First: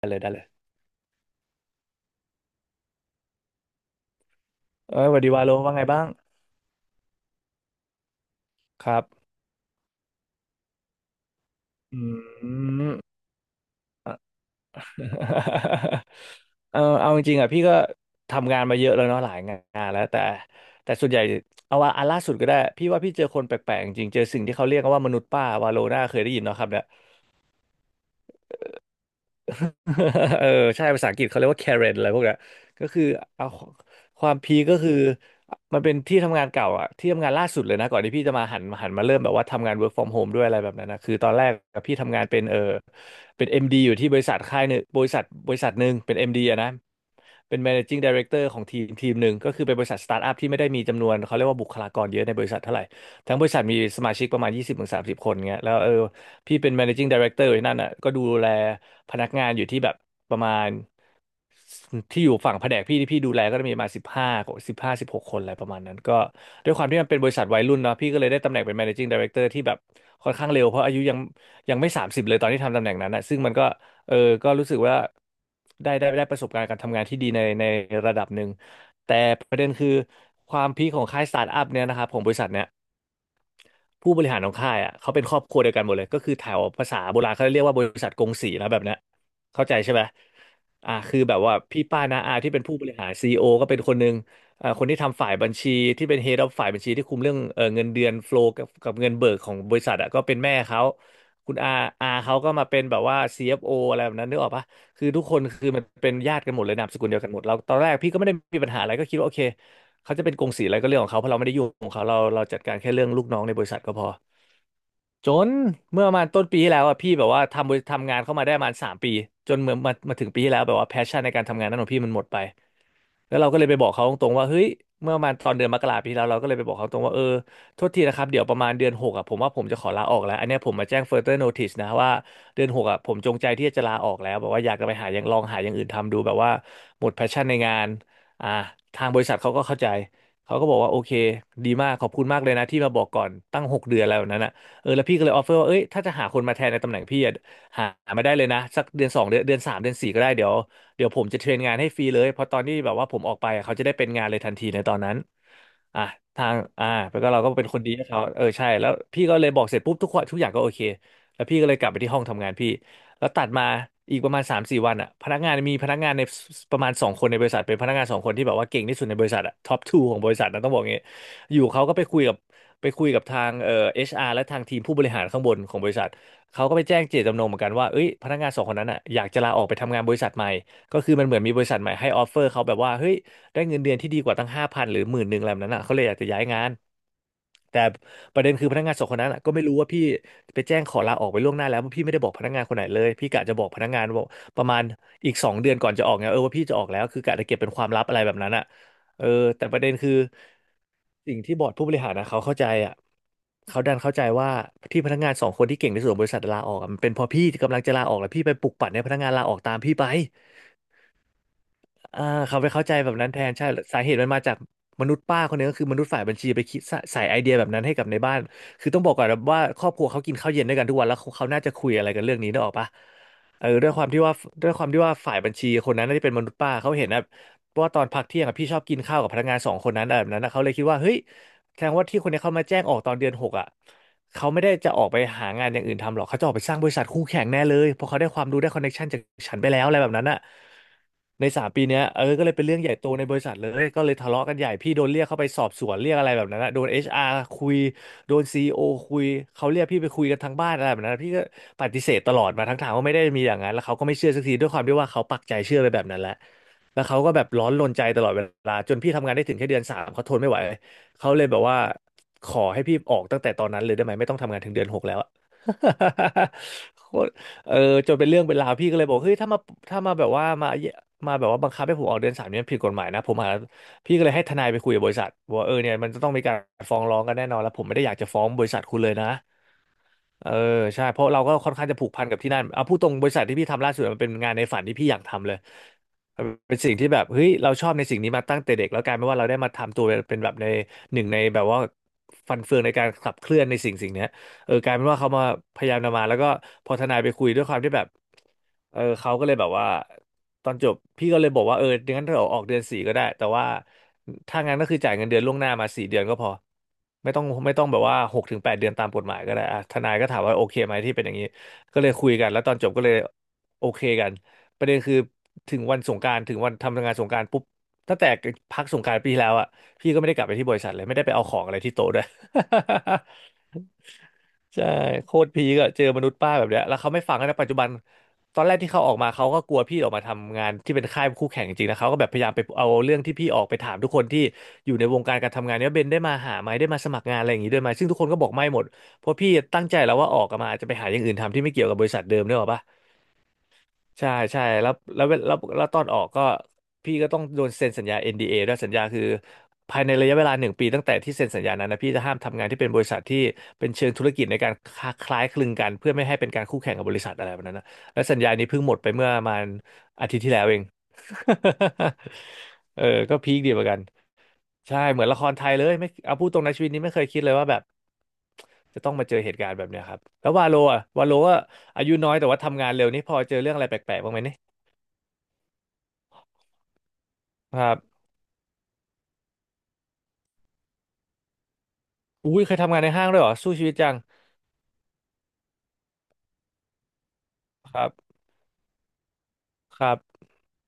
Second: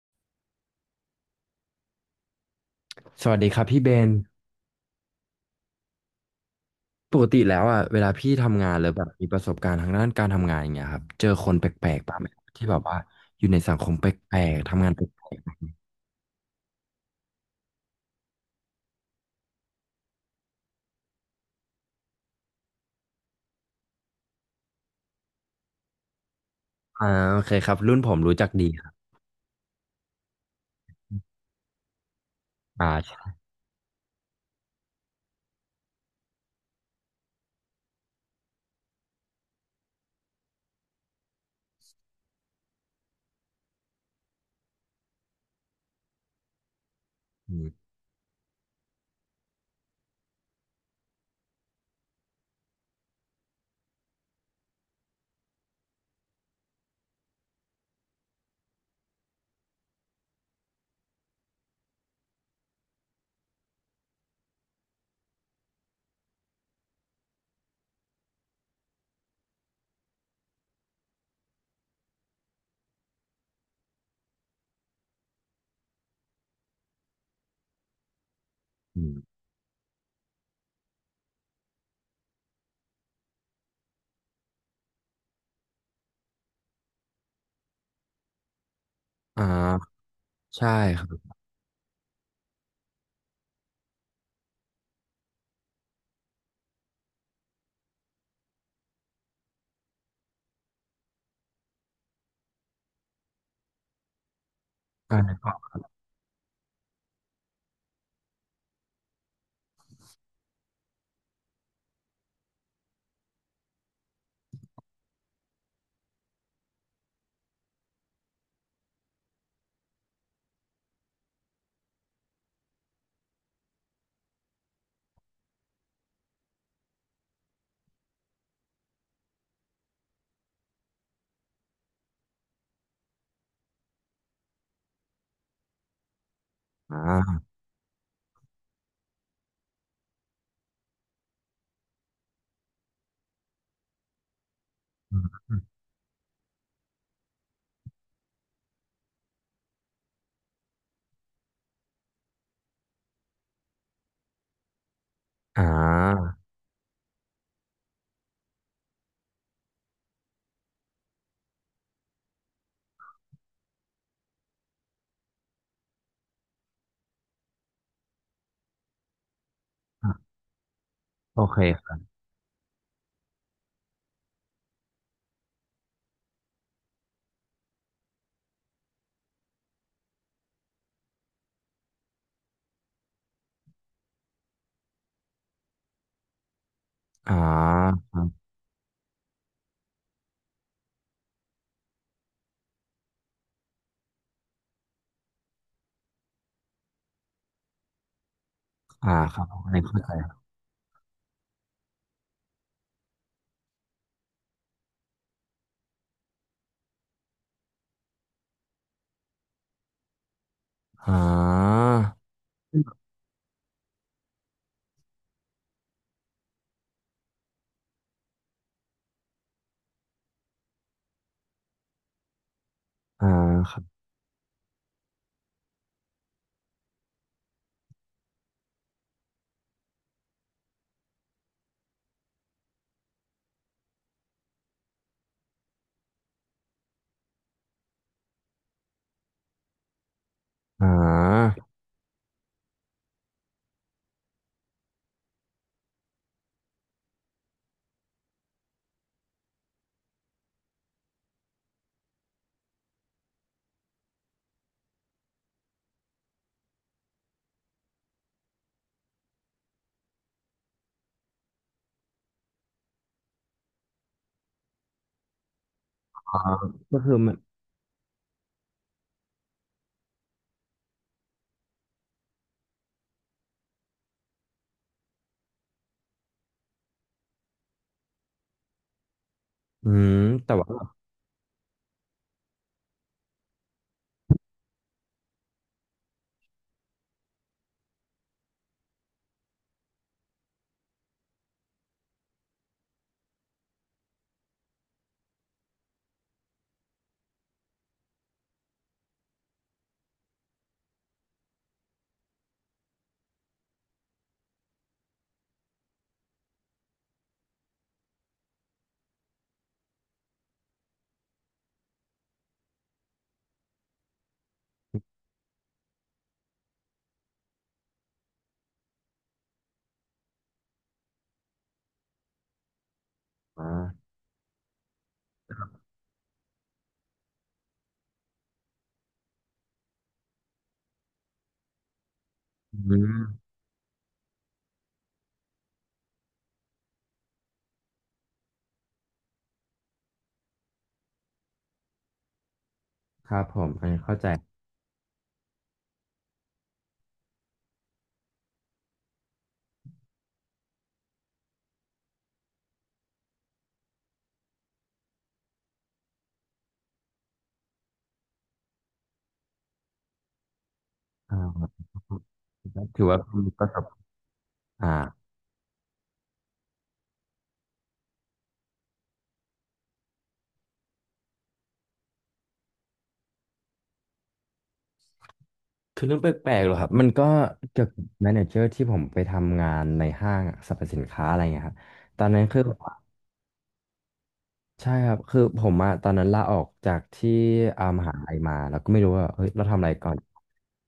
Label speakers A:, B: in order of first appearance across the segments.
A: ได้เลยได้เลย
B: สวัสดีครับพี่เบน
A: เอ้ยสวัสดีวาโลว่าไงบ้าง
B: ปกติแล้วอ่ะเวลาพี่ทำงานห
A: ค
B: รือ
A: รั
B: แบ
A: บ
B: บมีประสบการณ์ทางด้านการทำงานอย่างเงี้ยครับเจอคนแปล
A: อื
B: กๆบ้างไหมครับที่แบบ
A: ม
B: ว่าอยู่ในสังคมแปลกๆทำงานแปลกๆ
A: เอาจริงๆอ่ะพี่ก็ทำงานมาเยอะแล้วเนาะหลายงานแล้วแต่ส่วนใหญ่เอาว่าอันล่าสุดก็ได้พี่ว่าพี่เจอคนแปลกๆจริงๆเจอสิ่งที่เขาเรียกกันว่ามนุษย์ป้าวาโลน่าเคยได้ยินเนาะครับเนี่ย
B: อ่าโอเคครับรุ่นผมรู้จักดีครับ
A: เออใช่ภาษาอังกฤษเขาเรียกว่า Karen อะไรพวกเนี้ยก็คือ
B: ใช่
A: เอาความพีคก็คือมันเป็นที่ทำงานเก่าอะที่ทำงานล่าสุดเลยนะก่อนที่พี่จะมาหันมาเริ่มแบบว่าทำงาน work from home ด้วยอะไรแบบนั้นนะคือตอนแรกอะพี่ทำงานเป็นเป็น MD อมดีอยู่ที่บริษัทค่ายหนึ่งบริษัทหนึ่งเป็น MD อมดีอะนะ
B: อื
A: เป็น
B: ม
A: managing director ของทีมทีมหนึ่งก็คือเป็นบริษัทสตาร์ทอัพที่ไม่ได้มีจำนวนเขาเรียกว่าบุคลากรเยอะในบริษัทเท่าไหร่ทั้งบริษัทมีสมาชิกประมาณ20-30คนเงี้ยแล้วพี่เป็น managing director อยู่ที่นั่นอ่ะก็ดูแลพนักงานอยู่ที่แบบประมาณที่อยู่ฝั่งแผนกพี่ที่พี่ดูแลก็จะมีประมาณสิบห้าสิบหกคนอะไรประมาณนั้นก็ด้วยความที่มันเป็นบริษัทวัยรุ่นเนาะพี่ก็เลยได้ตำแหน่งเป็น managing director ที่แบบค่อนข้างเร็วเพราะอายุยังไม่30เลยตอนที่ทำตำแหน่งนั้นนะซึ่งมันก็เออก็รู้สึกว่าได้ประสบการณ์การทำงานที่ดีในระดับหนึ่ง
B: อื
A: แต่
B: ม
A: ประเด็นคือความพีคของค่ายสตาร์ทอัพเนี่ยนะครับของบริษัทเนี่ย ผู้บริหารของค่ายอ่ะเขาเป็นครอบครัวเดียวกันหมดเลยก็คือแถวภาษาโบราณเขาเรียกว่าบริษัทกงสีนะแบบเนี้ย
B: อ่
A: เข้าใจ
B: า
A: ใช่ไหม
B: ใช่
A: อ่า
B: ครั
A: คือ
B: บ
A: แบบว่าพี่ป้าน้าอาที่เป็นผู้บริหารซีอีโอก็เป็นคนหนึ่งอ่าคนที่ทำฝ่ายบัญชีที่เป็น head of ฝ่ายบัญชีที่คุมเรื่องเงินเดือนโฟล w กับเงินเบิกของบริษัทอ่ะก็เป็นแม่เขาคุณอาเขาก็มาเป็นแบบว่า CFO อฟโออะไรแบบนั้นนึกออกปะคือทุกคน
B: อ่า
A: คือมันเป็นญาติกันหมดเลยนามสกุลเดียวกันหมดเราตอนแรกพี่ก็ไม่ได้มีปัญหาอะไรก็คิดว่าโอเค เขาจะเป็นกงสีอะไรก็เรื่องของเขาเพราะเราไม่ได้ยุ่งของเขาเราจัดการแค่เรื่องลูกน้องในบริษัทก็พอจนเมื่อประมาณต้นปีที่แล้วอ่ะพี่แบบว่าทำบริทำงานเข้ามาได้ประมาณ3 ปีจนเมื่อมาถึงปีที่แล้วแบบว่าแพชชั่นในการทำงานนั้นของพี่มันหมดไป แล้วเราก็เลยไปบอกเขาตรงๆว่าเฮ้ยเมื่อประมาณตอนเดือนมกราปีที่แล้วเราก็เลยไปบอกเขาตรงว่าโทษทีนะครับเดี๋ยวประมาณเดือนหกอ่ะผมว่าผมจะขอลาออกแล้วอันเนี้ยผมมาแจ้ง further notice นะว่าเดือน 6อ่ะผมจงใจที่จะลาออกแล้วแบบว่าอยากจะไปหาอย่างลองหาอย่างอื่นทำดูแบบว่า
B: อ
A: หมด
B: ่า
A: passion ในงานอ่าทางบริษัทเขาก็เข้าใจเขาก็บอกว่าโอเคดีมากขอบคุณมากเลยนะที่มาบอกก่อนตั้ง6 เดือนอะไรแบบนั้นอ่ะแล้วพี่ก็เลยออฟเฟอร์ว่าเอ้ยถ้าจะหาคนมาแทนในตำแหน่งพี่อะหามาได้เลยนะสักเดือนสองเดือนเดือนสามเดือนสี่ก็ได้เดี๋ยว เดี๋ยวผมจะเทรนงานให้ฟรีเลยเพราะตอนที่แบบว่าผมออกไปเขาจะได้เป็นงานเลยทันทีในตอนนั้น
B: อ่
A: อ่ะ
B: า
A: ทางอ่าแล้วก็เราก็เป็นคนดีให้เขาเออใช่แล้วพี่ก็เลยบอกเสร็จปุ๊บทุกคนทุกอย่างก็โอเคแล้วพี่ก็เลยกลับไปที่ห้องทำงานพี่แล้วตัดมาอีกประมาณ3-4 วันอ่ะพนักงานมีพนักงานในประมาณสองคนในบริษัทเป็นพนักงานสองคนที่แบบว่าเก่งที่สุดในบริษัทอ่ะท็อปทูของบริษัทนะต้องบอกงี้
B: โอ
A: อ
B: เค
A: ยู่เขา
B: ค
A: ก็
B: รั
A: ไป
B: บ
A: คุยกับทางเอชอาร์และทางทีมผู้บริหารข้างบนของบริษัทเขาก็ไปแจ้งเจตจำนงเหมือนกันว่าเอ้ยพนักงานสองคนนั้นอ่ะอยากจะลาออกไปทำงานบริษัทใหม่ ก็คือมันเหมือนมีบริษัทใหม่ให้ออฟเฟอร์เขาแบบว่าเฮ้ยได้เงินเดือนที่ดีกว่าตั้งห้าพันหรือหมื่นหนึ่งอะไรแบบนั้นอ่ะเขาเลยอยากจะย้ายงาน
B: อ่า
A: แต่
B: ครั
A: ป
B: บ
A: ระเด็นคือพนักงานสองคนนั้นอะก็ไม่รู้ว่าพี่ไปแจ้งขอลาออกไปล่วงหน้าแล้วเพราะพี่ไม่ได้บอกพนักงานคนไหนเลยพี่กะจะบอกพนักงานว่าประมาณอีกสองเดือนก่อนจะออกไงเออว่าพี่จะออกแล้วคือกะจะเก็บเป็นความลับอะไรแบบนั้นอ่ะเออ
B: ครับ
A: แต่
B: อัน
A: ป
B: นี้
A: ระเด็น
B: เข้า
A: คื
B: ใจ
A: อ
B: ครับ
A: สิ่งที่บอร์ดผู้บริหารนะเขาเข้าใจอ่ะเขาดันเข้าใจว่าที่พนักงานสองคนที่เก่งที่สุดของบริษัทลาออกอะมันเป็นเพราะพี่กำลังจะลาออกแล้วพี่ไปปลุกปั่นให้พนักงานลาออกตามพี่ไป
B: อ่า
A: อ่าเขาไปเข้าใจแบบนั้นแทนใช่สาเหตุมันมาจากมนุษย์ป้าคนนึงก็คือมนุษย์ฝ่ายบัญชีไปคิดสใส่ไอเดียแบบนั้นให้กับในบ้านคือต้องบอกก่อนนะว่าครอบครัวเขากินข้าวเย็นด้วยกันทุกวันแล้วเขาน่าจะคุยอะไรกันเรื่องนี้นึกออกปะ
B: อ่า
A: เออ
B: ครับ
A: ด้วยความที่ว่าด้วยความที่ว่าฝ่ายบัญชีคนนั้นน่าจะเป็นมนุษย์ป้าเขาเห็นนะว่าตอนพักเที่ยงอะพี่ชอบกินข้าวกับพนักงานสองคนนั้นอะแบบนั้นอะเขาเลยคิดว่าเฮ้ยแสดงว่าที่คนนี้เขามาแจ้งออกตอนเดือนหกอ่ะ เขาไม่ได้จะออกไปหางานอย่างอื่นทำหรอกเขาจะออกไปสร้างบริษัทคู่แข่งแน่เลยเพราะเขาได้ความรู้ได้คอนเน็ชันจากฉันไปแล้วอะไรแบบนั้นอะ
B: อ่
A: ใน
B: า
A: สามปีเนี้ยเออก็เลยเป็นเรื่องใหญ่โตในบริษัทเลยก็เลยทะเลาะกันใหญ่พี่โดนเรียกเข้าไปสอบสวนเรียกอะไรแบบนั้นอะโดนเอชอาร์คุยโดนซีอีโอคุยเขาเรียกพี่ไปคุยกันทั้งบ้านอะไรแบบนั้นพี่ก็ปฏิเสธตลอดมาทั้งทางว่าไม่ได้มีอย่างนั้นแล้วเขาก็ไม่เชื่อสักทีด้วยความที่ว่าเขาปักใจเชื่อไปแบบนั้นแหละแล้วเขาก็แบบร้อนรนใจตลอดเวลาจนพี่ทำงานได้ถึงแค่เดือนสามเขาทนไม่ไหว เขาเลยแบบว่าขอให้พี่ออกตั้งแต่ตอนนั้นเลยได้ไหมไม่ต้องทำงานถึงเดือนหกแล้วอะ
B: อ่าก็
A: โค
B: คือ
A: ตร
B: มัน
A: เออจนเป็นเรื่องเป็นราวพี่ก็เลยบอกเฮ้ยถ้ามาแบบว่ามาแบบว่าบังคับให้ผมออกเดือนสามเนี่ยมันผิดกฎหมายนะผมหาพี่ก็เลยให้ทนายไปคุยกับบริษัทว่าเออเนี่ยมันจะต้องมีการฟ้องร้องกันแน่นอนแล้วผมไม่ได้อยากจะฟ้องบริษัทคุณเลยนะ
B: อืม
A: เออ
B: แต่ว่า
A: ใช่เพราะเราก็ค่อนข้างจะผูกพันกับที่นั่นเอาพูดตรงบริษัทที่พี่ทำล่าสุดมันเป็นงานในฝันที่พี่อยากทำเลยมันเป็นสิ่งที่แบบเฮ้ยเราชอบในสิ่งนี้มาตั้งแต่เด็กแล้วกลายเป็นว่าเราได้มาทำตัวเป็นแบบในหนึ่งในแบบว่าฟันเฟืองในการขับเคลื่อนในสิ่งเนี้ย เออกลายเป็นว่าเขามาพยายามนำมาแล้วก็พอทนายไปคุยด้วยความที่แบบเออเขาก็เลยแบบว่าตอนจบพี่ก็เลยบอกว่าเอองั้นเราออกเดือนสี่ก็ได้แต่ว่าถ้างั้นก็คือจ่ายเงินเดือนล่วงหน้ามาสี่เดือนก็พอไม่ต้องแบบว่าหกถึงแปดเดือนตามกฎหมายก็ได้อ่ะทนายก็ถามว่าโอเคไหมที่เป็นอย่างนี้ก็เลยคุยกันแล้วตอนจบก็เลยโอเคกันประเด็นคือถึงวันสงกรานต์ถึงวันทำงานสงกรานต์ปุ๊บตั้งแต่พักสงกรานต์ปีที่แล้วอ่ะพี่ก็ไม่ได้กลับไปที่บริษัทเลยไม่ได้ไปเอาของอะไรที่โต๊ะด้วย
B: อ่า
A: ใช่โคตรพีก็เจอมนุษย์ป้าแบบเนี้ยแล้วเขาไม่ฟังนะปัจจุบันตอนแรกที่เขาออกมาเขาก็กลัวพี่ออกมาทำงานที่เป็นค่ายคู่แข่งจริงๆนะเขาก็แบบพยายามไป
B: อื
A: เอา
B: ม
A: เรื่องที่พี่ออกไปถามทุกคนที่อยู่ในวงการการทำงานเนี้ยเบนได้มาหาไหมได้มาสมัครงานอะไรอย่างงี้ด้วยไหมซึ่งทุกคนก็บอกไม่หมดเพราะพี่ตั้งใจแล้วว่าออกมาจะไปหาอย่างอื่นทำที่ไม่เกี่ยวกับบริษัทเดิมด้วยหรอปะ
B: ครับผมอันนี้เข้าใจ
A: ใช่ใช่แล้วตอนออกก็พี่ก็ต้องโดนเซ็นสัญญา NDA ดเอด้วยสัญญาคือภายในระยะเวลาหนึ่งปีตั้งแต่ที่เซ็นสัญญานั้นนะพี่จะห้ามทำงานที่เป็นบริษัทที่เป็นเชิงธุรกิจในการคล้ายคลึงกันเพื่อไม่ให้เป็นการคู่แข่งกับบริษัทอะไรแบบนั้นนะและสัญญานี้เพิ่งหมดไปเมื่อประมาณอาทิตย์ที่แล้วเอง
B: อ่า
A: เอ
B: ถื
A: อ
B: อว่า
A: ก็
B: มี
A: พีค
B: ประ
A: ดี
B: ส
A: เหมื
B: บ
A: อนกัน
B: อ่า
A: ใช่เหมือนละครไทยเลยไม่เอาพูดตรงในะชีวิตนี้ไม่เคยคิดเลยว่าแบบจะต้องมาเจอเหตุการณ์แบบเนี้ยครับแล้ววาโลอ่ะวาโลก็อายุน้อยแต่ว่าทำงานเร็วนี่พอเจอเรื่องอะไรแปลกๆบ้างไหม
B: คือเรื่องแปลกๆเหรอครับมันก็
A: ค
B: เกี่ย
A: รั
B: วกับ
A: บ
B: แมเนเจอร์ที่ผมไปทำงานในห้างสรรพสินค้าอะไรเงี้ยครับตอนนั้น
A: อุ้
B: คือ
A: ยเคยทำงานในห้างด้วยเหรอสู้ชีวิตจัง
B: ใช่ครับคือผมอะตอนนั้นลาออกจากที่อา
A: ค
B: ม
A: รับ
B: หาลัยมาแล้วก็ไม่รู้ว่าเฮ้ยเราทำอะไร
A: ค
B: ก่อ
A: รั
B: น
A: บ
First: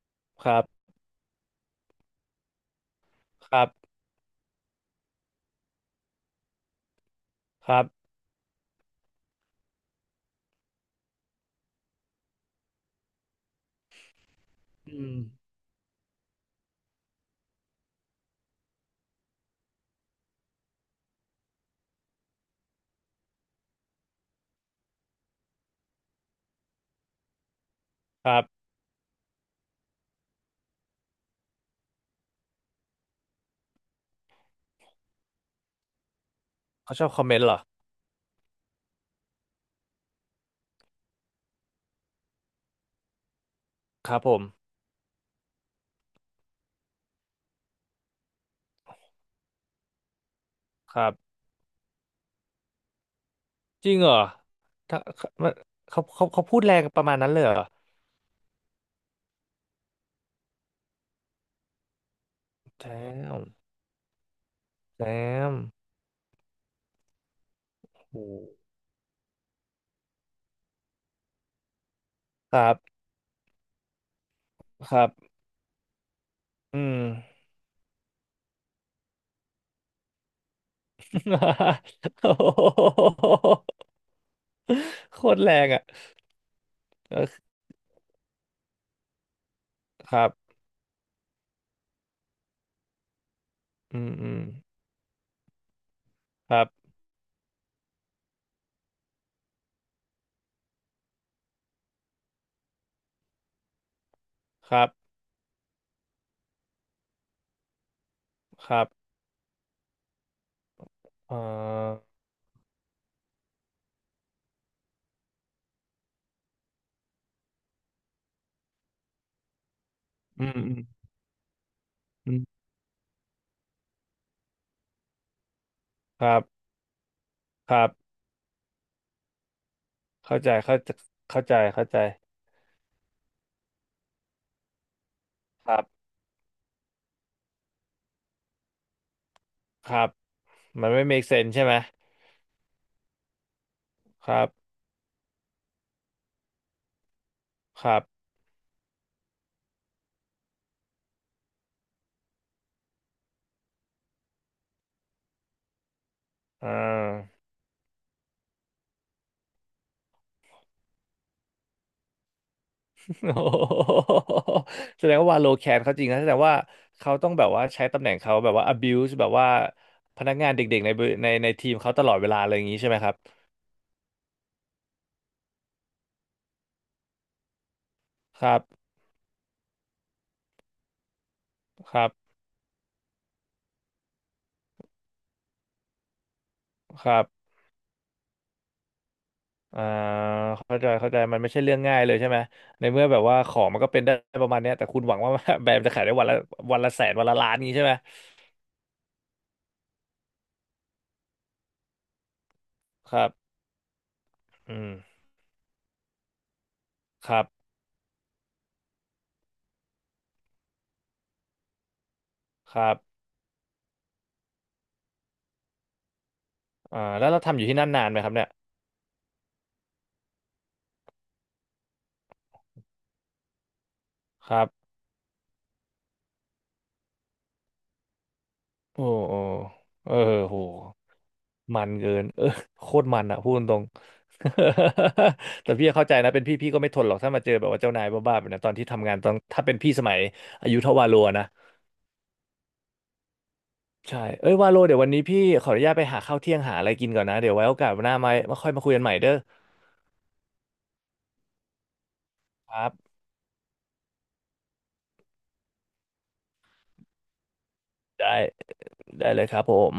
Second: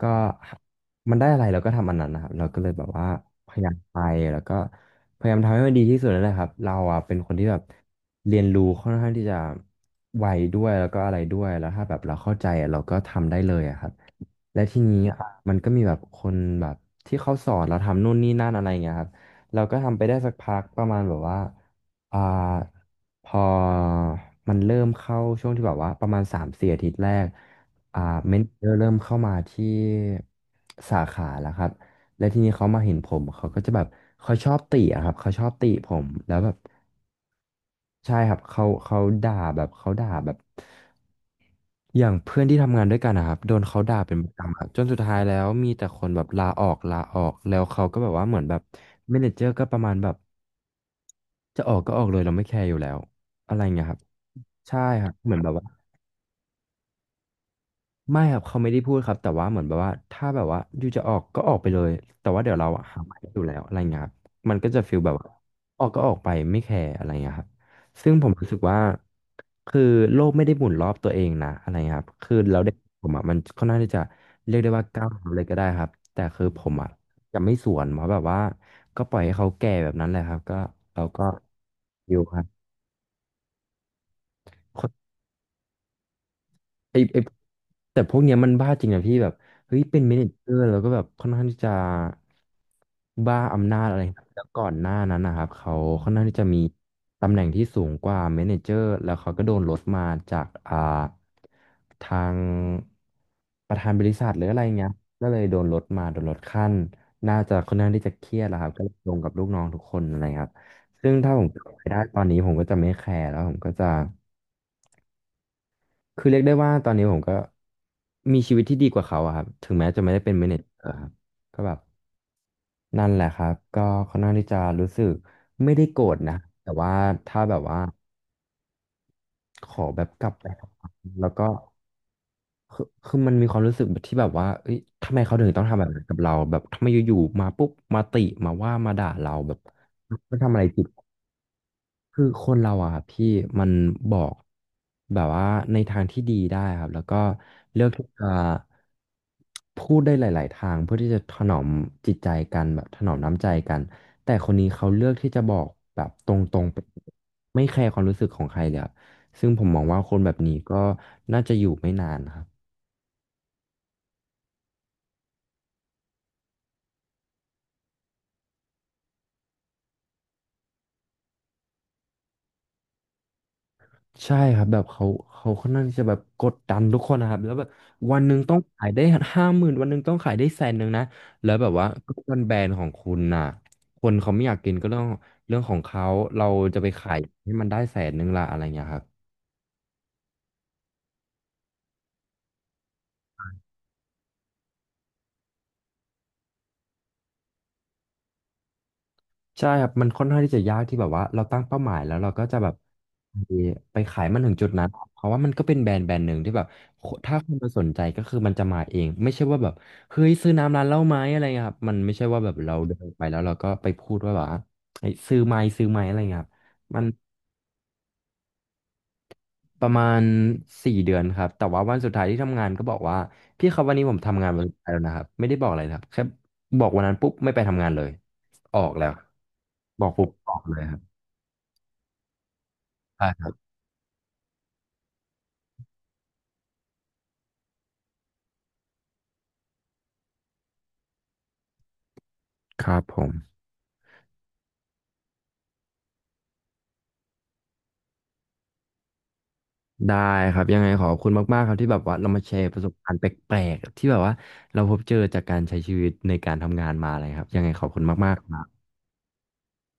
B: ก็
A: ครับ
B: มันได้อะไรเราก็ทำอันนั้นนะครับเราก็เลยแบบว่าพ
A: ค
B: ยา
A: รับ
B: ยามไปแล้วก็พยายามทำให้มันดีที่สุดนั่นแหละครับเราอะเป็นคนที่แบบ
A: ครับ
B: เรียนรู้ค่อนข้างที่จะไวด้วยแล้วก็อะไรด้วยแล้วถ้าแบบเราเข้าใจอะเราก็ทำได้เลยอะครับและที
A: อื
B: นี้
A: ม
B: อะมันก็มีแบบคนแบบที่เขาสอนเราทำนู่นนี่นั่นอะไรเงี้ยครับเราก็ทำไปได้สักพักประมาณแบบว่าอ่า พอมันเริ่มเข้าช่วงที่แบบว่าประมาณ3-4 อาทิตย์แรกอ่า
A: ค
B: เม
A: รั
B: นเจ
A: บ
B: อร์เริ่มเข้ามาที่สาขาแล้วครับ และทีนี้เขามาเห็นผมเขาก็จะแบบเขาชอบติอะครับเขาชอบติผมแล้วแบบ
A: เขาชอบคอมเมนต์เหรอ
B: ใช่ครับเขาด่าแบบเขาด่าแบบอย่างเพื่อนที่ทำงานด้วยกันนะครับโดนเขาด่า
A: ค
B: เป็
A: รั
B: น
A: บ
B: ป
A: ผ
B: ระ
A: ม
B: จำครับจนสุดท้ายแล้วมีแต่คนแบบลาออกลาออกแล้วเขาก็แบบว่าเหมือนแบบเมเนเจอร์ก็ประมาณแบบ
A: ครับ
B: จะออกก็ออกเลยเราไม่แคร์อยู่แล้วอะไรเงี้ย
A: จ
B: ค
A: ริง
B: รับ
A: เหรอ
B: ใช่
A: ถ้า
B: ครับเหมือนแบ
A: มัน
B: บว่า
A: เขาพูดแรงประมาณนั้นเลยเหรอ
B: ไม่ครับเขาไม่ได้พูดครับแต่ว่าเหมือนแบบว่าถ้าแบบว่าอยู่จะออกก็ออกไปเลยแต่ว่าเดี๋ยวเราอะ
A: แจ
B: หาใหม่อยู่
A: ม
B: แล้วอะไรเงี้ยครับมันก็จะฟีล
A: แจ
B: แบบว่า
A: ม
B: ออกก็ออกไปไม่แคร์อะไรเงี้ยครับซึ่ง
A: โอ้
B: ผมรู้สึกว่าคือโลกไม่ได้หมุนรอบตัวเองนะอะไรเงี้ยครับคือ
A: ค
B: เรา
A: รั
B: ได้
A: บ
B: ผมอะมันค่อนข้างที่จะเรียกได้ว่า
A: ครั
B: ก้าวเท้า
A: บ
B: เลยก็ได้ครับแต่คือผม
A: อื
B: อะ
A: ม
B: จะไม่สวนเพราะแบบว่าก็ปล่อยให้เขาแก่แบบนั้นแหละครับก็เราก็อ ยู่
A: โอ้
B: ครับ
A: โหโคตรแรงอ่ะ
B: ไอ้ไอ
A: เออ
B: แต่พวกเนี้ยมันบ้าจริงนะพี่แบบเฮ้ยเป็น
A: ค
B: เมเน
A: รับ
B: เจอร์แล้วก็แบบค่อนข้างที่จะบ้าอำนาจอะ
A: อื
B: ไร
A: ม
B: ครั
A: อื
B: บ
A: ม
B: แล้วก่อนหน้านั้นนะครับเขาค่อนข้างที่จะ
A: ค
B: มี
A: รับ
B: ตำแหน่งที่สูงกว่าเมเนเจอร์แล้วเขาก็โดนลดมาจากทางประธานบริษัทหรืออะไร
A: ครั
B: เงี้
A: บ
B: ยก็เลยโดนลดมาโดนลดขั้นน่าจะค่อนข้างที่จะเครียดแหละครั
A: ค
B: บก็
A: รับ
B: เลยลงกับลูกน้องทุกคนอะไรครับซึ่งถ้า
A: เอ่
B: ผมกลับไปได้
A: อ
B: ตอนนี้ผมก็จะไม่แคร์แล้วผมก็จะ คือเรียกได้ว่าตอนนี้ผมก็มีชีวิตที่ดีกว่าเขาอะครับถึงแม้จะไม่ได้เป็น
A: อื
B: เม
A: ม
B: เนเจอร์
A: อืม
B: ครับก็แบบ
A: อืม
B: นั่นแหละครับก็ค่อนข้างที่จะรู้สึกไม่ได้โกรธ
A: ค
B: นะ
A: รับ
B: แต่ว่าถ้าแบบ
A: ค
B: ว่า
A: รับ
B: ขอแบบกลับ
A: เข้า
B: ไป
A: ใจเข้า
B: ทำงา
A: ใจ
B: นแล้ว
A: เข้า
B: ก็
A: ใจเข้าใจ
B: คือมันมีความรู้สึกที่แบบว่าเอ้ยทำไมเขาถึงต้อง
A: ครั
B: ทำแบ
A: บ
B: บนั้นกับเราแบบทำไมอยู่ๆมาปุ๊บมาติมาว่ามาด่าเราแบบ
A: ครับ
B: มันทำอะไรผิด
A: มันไม่ make sense ใช่ไหม
B: คือคนเราอะครับพี่มันบอ
A: ค
B: ก
A: รับ
B: แบบว่าในทางที่ดีได้ครับแล้วก็เลื
A: ค
B: อก
A: รับ
B: ที่จะพูดได้หลาย ๆ ทางเพื่อที่จะถนอมจิตใจกันแบบถนอมน้ำใจกันแต่คนนี้เขาเลือกที่จะบอกแบบตรง
A: อ่า
B: ๆไปไม่แคร์ความรู้สึกของใครเลยครับซึ่งผมมองว่าคนแบบนี้ก็น่าจะอยู่ไม่นานครับ
A: โอ้โหแสดงว่าวาโลแคนเขาจริงนะแสดงว่าเขาต้องแบบว่าใช้ตำแหน่งเขาแบบว่า abuse แบบว่าพนักงานเด็กๆในในทีมเขาตลอดเวลาอะไรอย่างนี้ใช่ไหมครับ
B: ใช่ครับแบบเขาค่อนข้างที่จะแบบกดดันทุกคนนะครับแล้วแบบวันหนึ่ง
A: ค
B: ต้อ
A: รั
B: ง
A: บ
B: ขายได้50,000วันหนึ่งต้องขายได้แสนหนึ่งนะแล้วแบบว่า
A: ครั
B: ก็
A: บ
B: เป็นแบรนด์ของคุณน่ะคนเขาไม่อยากกินก็เรื่องของเขาเราจะไป
A: ค
B: ขาย
A: รับ
B: ให้มันได้แสนหนึ่งละอะไรเงี้ยครับ
A: อ่าเข้าใจเข้าใจมันไม่ใช่เรื่องง่ายเลยใช่ไหมในเมื่อแบบว่าของมันก็เป็นได้ประมาณเนี้ยแต่คุณหวังว่า แบรนด์จะขายได้วันละแสนวันละล้านนี้ใช่ไหม
B: ใช่ครับมันค่อนข้างที่จะยากที่แบบว่าเราตั้งเป้าหมายแล้วเราก็จะแบบ
A: ครับ
B: ไปไปขายมันถึงจุด
A: อื
B: นั้น
A: ม
B: เพราะว่ามันก็เป็นแบรนด์แบรนด์หนึ่งที่แบบโค
A: ค
B: ถ้า
A: รับ
B: คนมาสนใจก็คือมันจะมาเองไม่ใช่ว่าแบบเฮ้ยซื้อน้ำร้านเหล้าไหมอะไรเงี้ยครับมันไม่ใช่ว่าแบบเรา
A: ครั
B: เดิ
A: บ
B: นไปแล้วเราก็ไปพูดว่าแบบว่าเฮ้ยซื้อไหมซื้อไหมอะไรเงี้ยครับ
A: อ่า
B: มัน
A: แล้วเราทำอยู่ที่นั่นนานไหมครับเนี่ย
B: ประมาณ4 เดือนครับแต่ว่าวันสุดท้ายที่ทำงานก็บอกว่าพี่ครับวันนี้ผมทำงาน
A: ค
B: วั
A: รั
B: น
A: บ
B: สุดท้ายแล้วนะครับไม่ได้บอกอะไรนะครับแค่บอกวันนั้นปุ๊บไม่ไปทำงานเลยออก
A: โอ้
B: แล้ว
A: โอ้
B: บอ
A: เอ
B: ก
A: อ
B: ปุ๊บออ
A: โห
B: กเลยครับ
A: มันเกินเออ โคตรมันอะพูดตรง แต่พี่เข้าใจนะเป็นพี่ก็ไม่ทนหรอกถ้ามาเจอแบบว่าเจ้านายบ้าๆแบบนั้นตอนที่ทำงานตอนถ้าเป็นพี่สมัยอายุเท่าวาโลนะ
B: ครับผม
A: ใช่เอ้ยวาโลเดี๋ยววันนี้พี่ขออนุญาตไปหาข้าวเที่ยงหาอะไรกินก่อนนะเดี๋ยวไว้โอกาสหน้ามาค่อยมาคุยกันใหม่เด้อ
B: ได้ครับยังไงขอบคุณมากๆครับที่แบบว่าเรามาแชร์
A: ค
B: ประส
A: รั
B: บกา
A: บ
B: รณ์แปลกๆที่แบบว่าเราพบเจอจากการใช้ชีวิตในการทำงานมาอะไรครับยังไงขอบคุณ
A: ได้
B: มากๆครับ
A: ได้เลยครับผม